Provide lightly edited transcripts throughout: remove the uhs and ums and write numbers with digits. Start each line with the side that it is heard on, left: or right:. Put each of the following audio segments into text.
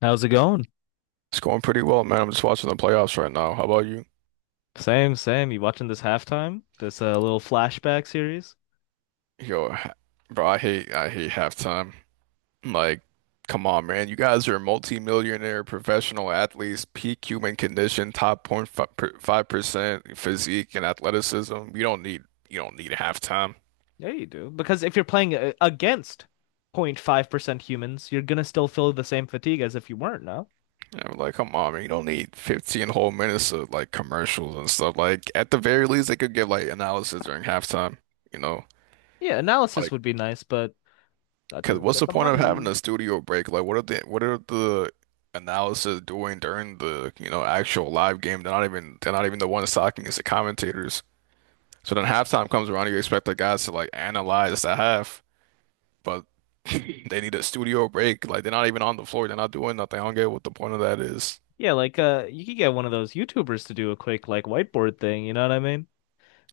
left: How's it going?
right: It's going pretty well, man. I'm just watching the playoffs right now. How about you?
left: Same, same. You watching this halftime? This little flashback series?
right: Yo, ha- Bro, I hate halftime. Like, come on, man. You guys are multimillionaire professional athletes, peak human condition, top point 5% physique and athleticism. You don't need halftime.
left: Yeah, you do. Because if you're playing against 0.5% humans, you're gonna still feel the same fatigue as if you weren't, no?
right: And I'm like, come on, man. You don't need 15 whole minutes of like commercials and stuff. Like, at the very least, they could give like analysis during halftime, you know?
left: Yeah, analysis
right: Like,
left: would be nice, but that
right: Cause
left: doesn't
right: what's
left: get
right: the
left: the
right: point of having
left: money.
right: a studio break? Like, what are the analysis doing during the actual live game? They're not even the ones talking. It's the commentators. So then halftime comes around, you expect the guys to like analyze the half, but they need a studio break. Like they're not even on the floor. They're not doing nothing. I don't get what the point of that is.
left: Yeah, like you could get one of those YouTubers to do a quick like whiteboard thing, you know what I mean?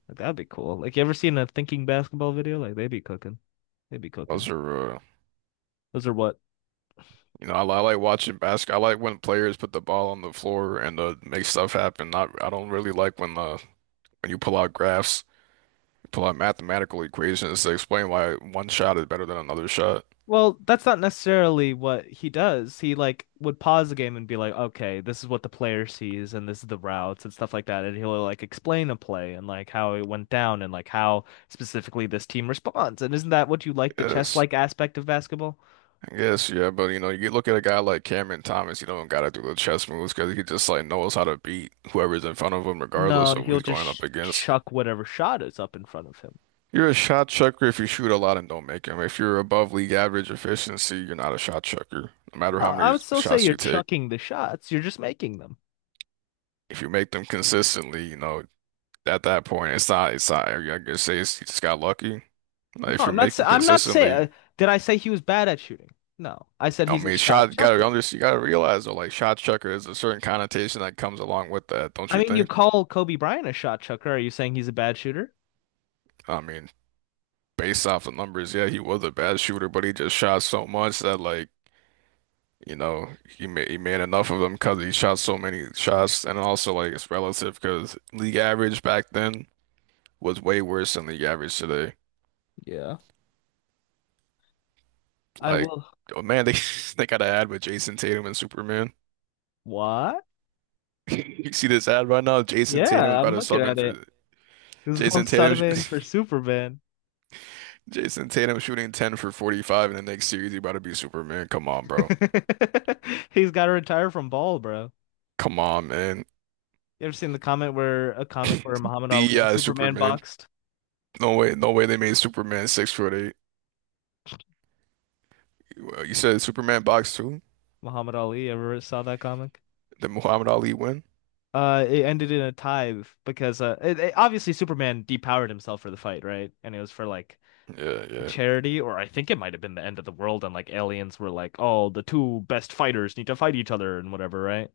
left: Like that'd be cool. Like you ever seen a thinking basketball video? Like they be cooking. They be
right: Those
left: cooking.
right: are
left: Those are what?
right: I like watching basketball. I like when players put the ball on the floor and make stuff happen. Not I don't really like when when you pull out graphs to like mathematical equations to explain why one shot is better than another shot.
left: Well, that's not necessarily what he does. He like would pause the game and be like, "Okay, this is what the player sees, and this is the routes and stuff like that." And he'll like explain a play and like how it went down and like how specifically this team responds. And isn't that what you like, the
right: Yes,
left: chess-like aspect of basketball?
right: I guess, yeah, but you know, you look at a guy like Cameron Thomas, you don't gotta do the chess moves because he just like knows how to beat whoever's in front of him,
left: No,
right: regardless of who
left: he'll
right: he's
left: just
right: going up
left: sh
right: against.
left: chuck whatever shot is up in front of him.
right: You're a shot chucker if you shoot a lot and don't make them. If you're above league average efficiency, you're not a shot chucker. No matter
left: No,
right: how
left: I
right: many
left: would still say
right: shots
left: you're
right: you take,
left: chucking the shots. You're just making them.
right: if you make them consistently, you know, at that point, it's not, I guess say it's, you just got lucky. Like,
left: No,
right: if you
left: I'm not.
right: make
left: sa-
right: them
left: I'm not
right: consistently,
left: saying. Did I say he was bad at shooting? No, I said
right: I
left: he's a
right: mean,
left: shot
right: shot gotta
left: chucker.
right: under you gotta realize though, like shot chucker is a certain connotation that comes along with that, don't
left: I
right: you
left: mean, you
right: think?
left: call Kobe Bryant a shot chucker. Are you saying he's a bad shooter?
right: I mean, based off the numbers, yeah, he was a bad shooter, but he just shot so much that like, you know, he made enough of them because he shot so many shots, and also like it's relative because league average back then was way worse than league average today.
left: Yeah. I
right: Like,
left: will.
right: oh man, they they got an ad with Jason Tatum and Superman.
left: What?
right: You see this ad right now? Jason Tatum is
left: Yeah, I'm
right: about to
left: looking
right: sub in
left: at
right: for
left: it. This is going
right: Jason Tatum.
left: Sutterman for Superman.
right: Jason Tatum shooting 10 for 45 in the next series. You about to be Superman. Come on, bro.
left: He's got to retire from ball, bro.
right: Come on, man.
left: You ever seen the comment where a comic where Muhammad Ali
right: The
left: and Superman
right: Superman.
left: boxed?
right: No way they made Superman 6 foot eight. Well, you said Superman box two?
left: Muhammad Ali, ever saw that comic?
right: Did Muhammad Ali win?
left: It ended in a tie because obviously Superman depowered himself for the fight, right? And it was for like
right: Yeah, yeah,
left: charity, or I think it might have been the end of the world and like aliens were like, oh, the two best fighters need to fight each other and whatever, right?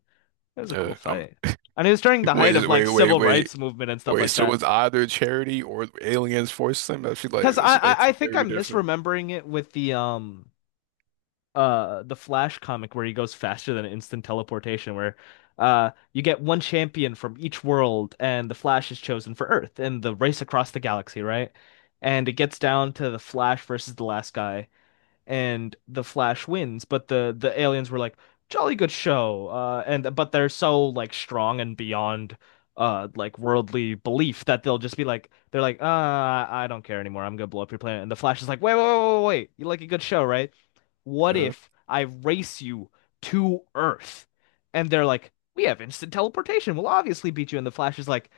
left: It was a cool
right: yeah.
left: fight. And it was during the height of
right: Wait,
left: like
right: wait, wait,
left: civil
right: wait,
left: rights movement and stuff
right: wait.
left: like
right: So
left: that.
right: it's either charity or aliens forced him? That's like
left: Because I, I I
right: two
left: think
right: very
left: I'm
right: different.
left: misremembering it with the Flash comic where he goes faster than instant teleportation where you get one champion from each world and the Flash is chosen for Earth in the race across the galaxy, right? And it gets down to the Flash versus the last guy and the Flash wins, but the aliens were like, "Jolly good show." And But they're so like strong and beyond like worldly belief that they're like, "Ah, I don't care anymore. I'm gonna blow up your planet." And the Flash is like, "Wait, wait, wait, wait, wait. You like a good show, right? What
right: Yeah.
left: if I race you to Earth?" And they're like, "We have instant teleportation. We'll obviously beat you." And the Flash is like,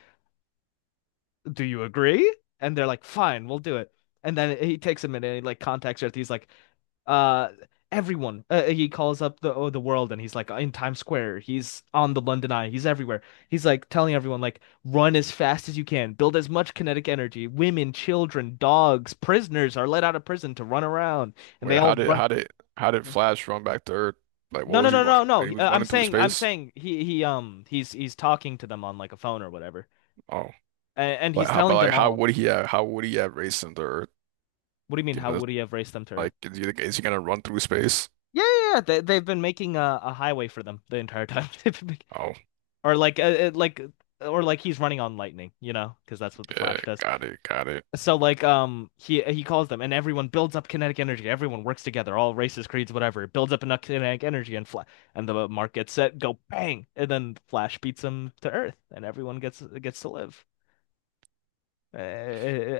left: "Do you agree?" And they're like, "Fine, we'll do it." And then he takes a minute and he like contacts Earth. He's like, uh everyone he calls up the the world and he's like in Times Square, he's on the London Eye, he's everywhere. He's like telling everyone like run as fast as you can, build as much kinetic energy, women, children, dogs, prisoners are let out of prison to run around and they
right: Wait,
left: all
right: how did
left: run.
right: how did how did Flash run back to Earth? Like,
left: No
right: what
left: no
right: was he
left: no no
right: running?
left: no
right: He was
left: I'm
right: running through
left: saying, I'm
right: space.
left: saying he's talking to them on like a phone or whatever,
right: Oh.
left: and
right: Like
left: he's
right: how, but
left: telling
right: like
left: them
right: how
left: all.
right: would he have how would he have raced into Earth?
left: What do you mean
right: You
left: how
right: know,
left: would he have raced them to Earth?
right: like is he gonna run through space?
left: Yeah, yeah, yeah, they've been making a highway for them the entire time. They've been,
right: Oh
left: or like uh, uh, like or like he's running on lightning, you know, because that's what the
right: yeah,
left: Flash does. So like he calls them and everyone builds up kinetic energy. Everyone works together, all races, creeds, whatever. It builds up enough kinetic energy and fla and the mark gets set, go bang, and then Flash beats him to Earth, and everyone gets to live.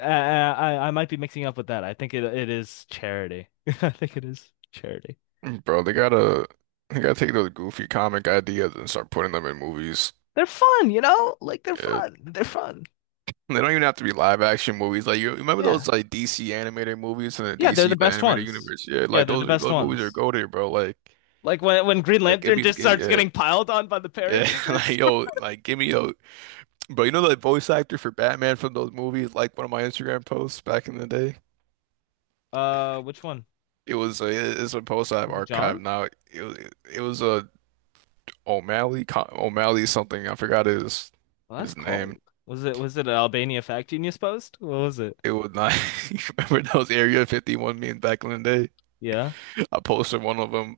left: I might be mixing up with that. I think it it is charity. I think it is charity.
right: mm, bro. They gotta take those goofy comic ideas and start putting them in movies.
left: They're fun, you know? Like they're
right: Yeah,
left: fun. They're fun.
right: they don't even have to be live action movies. Like you remember
left: Yeah.
right: those like DC animated movies in the
left: Yeah, they're the
right: DC like
left: best
right: animated
left: ones.
right: universe? Yeah,
left: Yeah,
right: like
left: they're the
right: those
left: best
right: those movies are
left: ones.
right: goated, bro.
left: Like when Green
right: Like
left: Lantern just
right: give me
left: starts
right: yeah.
left: getting piled on by the
right: Yeah, like
left: parademons.
right: yo, bro. You know the voice actor for Batman from those movies, like one of my Instagram posts back in the day.
left: Which one
right: It was a, it's a post I've
left: was it? John?
right: archived now. It was it was a O'Malley O'Malley something. I forgot
left: Well, that's
right: his name.
left: cold. Was it an Albania Fact Genius post? What was it?
right: It was not. You remember those Area 51 memes back in the day?
left: Yeah,
right: I posted one of them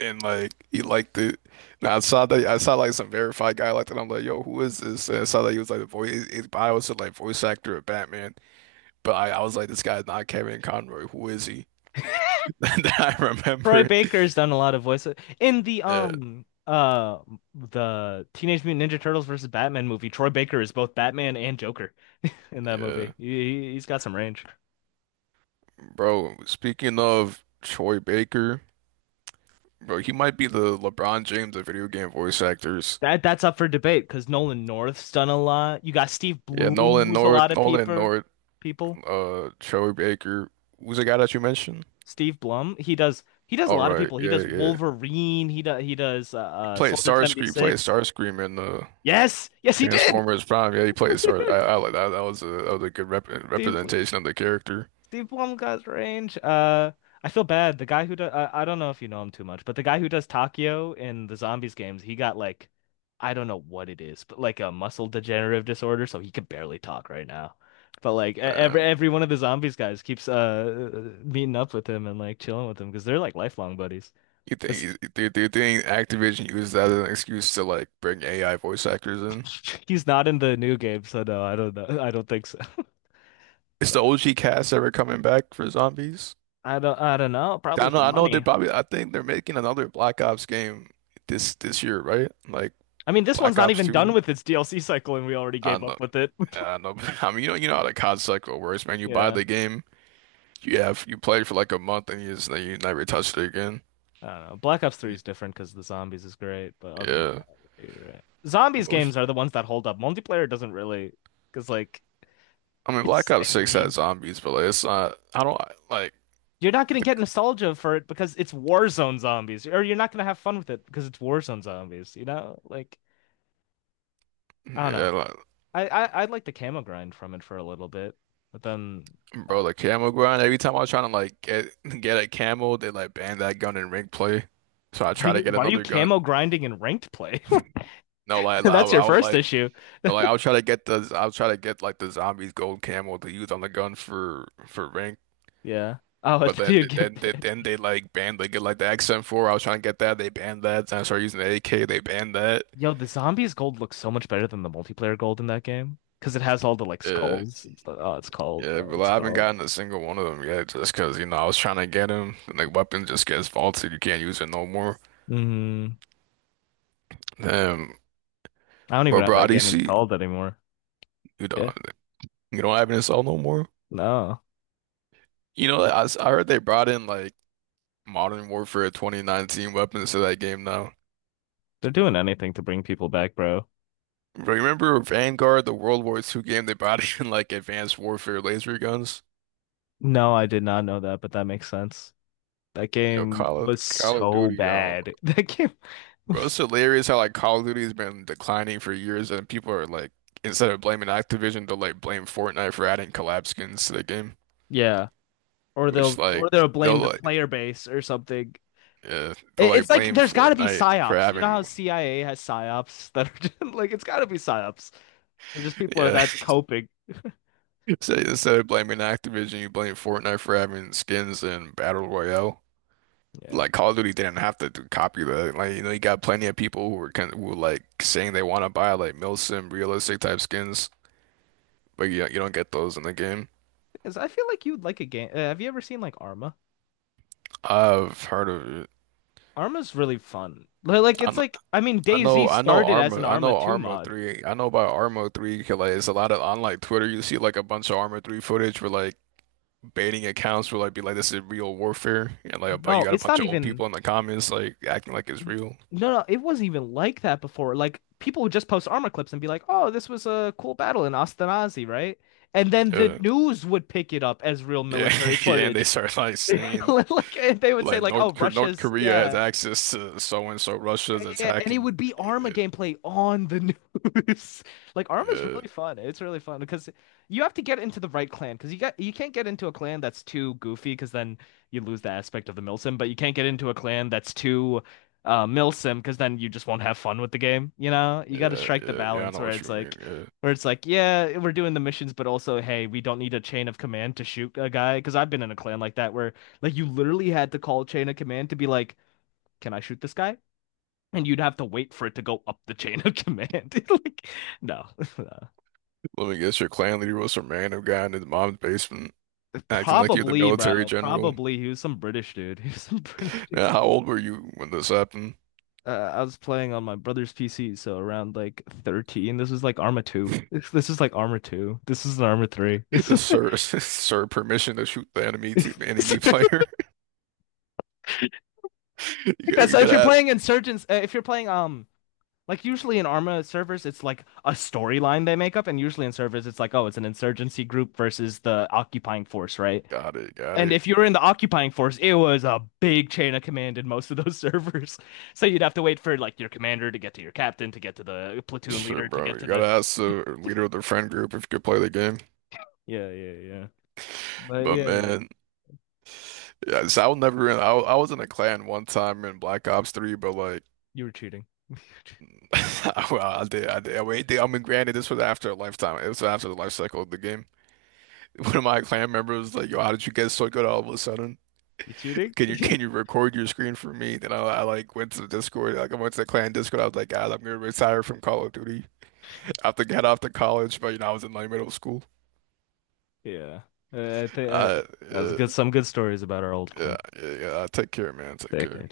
right: and like he liked it. Now I saw like some verified guy liked it. I'm like, yo, who is this? And I saw that he was like the voice. His bio said like voice actor of Batman. But I was like, this guy's not Kevin Conroy. Who is he? That I
left: Troy
right: remember.
left: Baker's done a lot of voices in
right: Yeah,
left: the Teenage Mutant Ninja Turtles versus Batman movie. Troy Baker is both Batman and Joker in that
right: yeah.
left: movie. He's got some range.
right: Bro, speaking of Troy Baker, bro, he might be the LeBron James of video game voice actors.
left: That that's up for debate because Nolan North's done a lot. You got Steve
right: Yeah,
left: Bloom, who's a lot of
right: Nolan
left: people
right: North,
left: people.
right: Troy Baker. Who's the guy that you mentioned?
left: Steve Blum. He does a
right: All
left: lot of
right: right,
left: people. He
right: yeah,
left: does
right: yeah.
left: Wolverine. He does he does uh, uh Soldier
right: He played
left: 76.
right: Starscream in
left: Yes, yes, he did.
right: Transformers Prime. Yeah, he played Star. I like that. That was a good
left: Steve Blum.
right: representation of the character.
left: Steve Blum got range. I feel bad. The guy who does I don't know if you know him too much, but the guy who does Takio in the zombies games, he got like, I don't know what it is, but like a muscle degenerative disorder, so he can barely talk right now. But like
right: Um,
left: every one of the zombies guys keeps meeting up with him and like chilling with him because they're like lifelong buddies. But
right: you think Activision used that as an excuse to like bring AI voice actors in?
left: he's not in the new game, so no, I don't know. I don't think so.
right: Is the OG cast ever coming back for zombies?
left: I don't know. Probably for
right: I know they're
left: money.
right: probably. I think they're making another Black Ops game this year, right? Like
left: I mean, this one's
right: Black
left: not
right: Ops
left: even done
right: 2.
left: with its DLC cycle and we already
right: I
left: gave up
right: know,
left: with it.
right: I know. I mean, you know how the COD cycle works, man. You buy
left: Yeah.
right: the game, you play for like a month, and you never touched it again.
left: I don't know. Black Ops 3 is different because the zombies is great, but other than
right: Yeah,
left: that, you're right. Zombies games are the ones that hold up. Multiplayer doesn't really because like
right: I mean, Black
left: it's
right: Ops 6 had
left: samey.
right: zombies, but like, it's not. I don't like
left: You're not gonna
right: the.
left: get nostalgia for it because it's Warzone zombies, or you're not gonna have fun with it because it's Warzone zombies, you know? Like I don't know.
right: Yeah, like,
left: I like the camo grind from it for a little bit, but then
right: bro,
left: uh,
right: the camo grind. Every time I was trying to like get a camo, they like banned that gun in ring play. So I
left: are
right: try to
left: you,
right: get
left: why are you
right: another gun.
left: camo grinding in ranked play?
right: No, like
left: That's your
right: I would
left: first
right: like.
left: issue.
right: No, like I'll try to get the I'll try to get like the zombies gold camel to use on the gun for rank,
left: Yeah. Oh, and
right: but
left: then you'd get bit.
right: then they like banned they get like the XM4. I was trying to get that, they banned that. Then I started using the AK, they banned that.
left: Yo, the zombies gold looks so much better than the multiplayer gold in that game because it has all the like
right: Yeah,
left: skulls. It's like, oh, it's called,
right: yeah,
left: bro.
right: but like
left: It's
right: I haven't
left: called.
right: gotten a single one of them yet, just because you know I was trying to get them. And, like weapon just gets faulted, you can't use it no more.
left: Mm-hmm.
right: Um,
left: I don't even
right: but
left: have
right: bro,
left: that
right: how do
left: game
right: see
left: installed anymore.
right: you don't
left: Yeah.
right: have an assault no more.
left: No,
right: You know, I heard they brought in like Modern Warfare 2019 weapons to that game now.
left: they're doing anything to bring people back, bro.
right: Remember Vanguard, the World War II game they brought in like advanced warfare laser guns?
left: No, I did not know that, but that makes sense. That
right: Yo,
left: game was
right: Call of
left: so
right: Duty, yo.
left: bad. That game
right: Bro,
left: was.
right: it's hilarious how like Call of Duty has been declining for years and people are like instead of blaming Activision, they'll like blame Fortnite for adding collab skins to the game.
left: Yeah. Or
right: Which
left: they'll
right: like
left: or they'll
right: they'll
left: blame the
right: like
left: player base or something.
right: yeah, they'll
left: It- It's
right: like
left: like
right: blame
left: there's got to be
right: Fortnite for
left: psyops. You know how
right: having
left: CIA has psyops that are just, like it's got to be psyops. Or just people are
right: yeah.
left: that coping.
right: So instead of blaming Activision, you blame Fortnite for having skins in Battle Royale.
left: Yeah.
right: Like Call of Duty didn't have copy that. Like you know, you got plenty of people who were who were like saying they want to buy like milsim realistic type skins, but you don't get those in the game.
left: 'Cause I feel like you'd like a game. Have you ever seen like Arma?
right: I've heard of it.
left: Arma's really fun. Like
right: I
left: it's
right: know
left: like, I mean DayZ started as an
right: I
left: Arma
right: know
left: 2
right: Arma
left: mod.
right: 3. I know about Arma 3 'cause, like it's a lot of on like Twitter you see like a bunch of Arma 3 footage where like baiting accounts will like be like this is real warfare and like but you
left: No,
right: got a
left: it's
right: bunch
left: not
right: of old
left: even.
right: people in the comments like acting like it's real.
left: No, no, it wasn't even like that before. Like people would just post armor clips and be like, "Oh, this was a cool battle in Ashkenazi, right?" And then the
right: Yeah.
left: news would pick it up as real
right: Yeah.
left: military
right: Yeah, and they
left: footage.
right: start like saying
left: Like and they would say,
right: like
left: like, "Oh,
right: North
left: Russia's
right: Korea has
left: yeah."
right: access to so and so.
left: Yeah,
right: Russia's
left: yeah, yeah. And it
right: attacking.
left: would be Arma
right: Yeah,
left: gameplay on the news. Like Arma's
right: yeah,
left: really fun. It's really fun because you have to get into the right clan because you got, you can't get into a clan that's too goofy because then you lose the aspect of the milsim, but you can't get into a clan that's too milsim because then you just won't have fun with the game, you know? You got to strike the
right: yeah, I
left: balance
right: know
left: where
right: what
left: it's
right: you mean.
left: like
right: Yeah.
left: where it's like, yeah, we're doing the missions, but also, hey, we don't need a chain of command to shoot a guy because I've been in a clan like that where like you literally had to call chain of command to be like, can I shoot this guy? And you'd have to wait for it to go up the chain of command. Like, no, no.
right: Let me guess, your clan leader was some random guy in his mom's basement, acting like you're the
left: Probably,
right: military
left: bro.
right: general.
left: Probably he was some British dude. He was some British dude.
right: Now, how old were you when this happened?
left: I was playing on my brother's PC, so around like 13. This was like Arma 2. This is like Arma 2. This is an Arma 3. This is
right: Sir, sir, permission to shoot the enemy to enemy player. You
left: so if
right: gotta
left: you're
right: ask.
left: playing Insurgents, if you're playing Like usually in Arma servers, it's like a storyline they make up, and usually in servers, it's like, oh, it's an insurgency group versus the occupying force, right?
right: Got it, got
left: And
right: it.
left: if you were in the occupying force, it was a big chain of command in most of those servers. So you'd have to wait for like your commander to get to your captain, to get to the platoon
right: Sure,
left: leader, to
right: bro.
left: get
right: You
left: to the,
right: gotta ask the leader of the friend group if you could play the game.
left: yeah, yeah, yeah. But
right: But
left: yeah,
right: man. Yeah, so I was never in. I was in a clan one time in Black Ops 3, but like,
left: you were cheating.
right: I, I did, I did, I wait, I mean, granted, this was after a lifetime. It was after the life cycle of the game. One of my clan members was like, "Yo, how did you get so good all of a sudden?
left: You cheating?
right: Can you record your screen for me?" Then I like went to the Discord, like I went to the clan Discord. I was like, "Guys, I'm gonna retire from Call of Duty. I have to get off to college." But you know, I was in like middle school.
left: Yeah. I think I...
right: Uh,
left: that was
right: yeah,
left: good. Some good stories about our old
right: yeah,
left: clan.
right: yeah. Take care, man. Take
left: Sick.
right: care.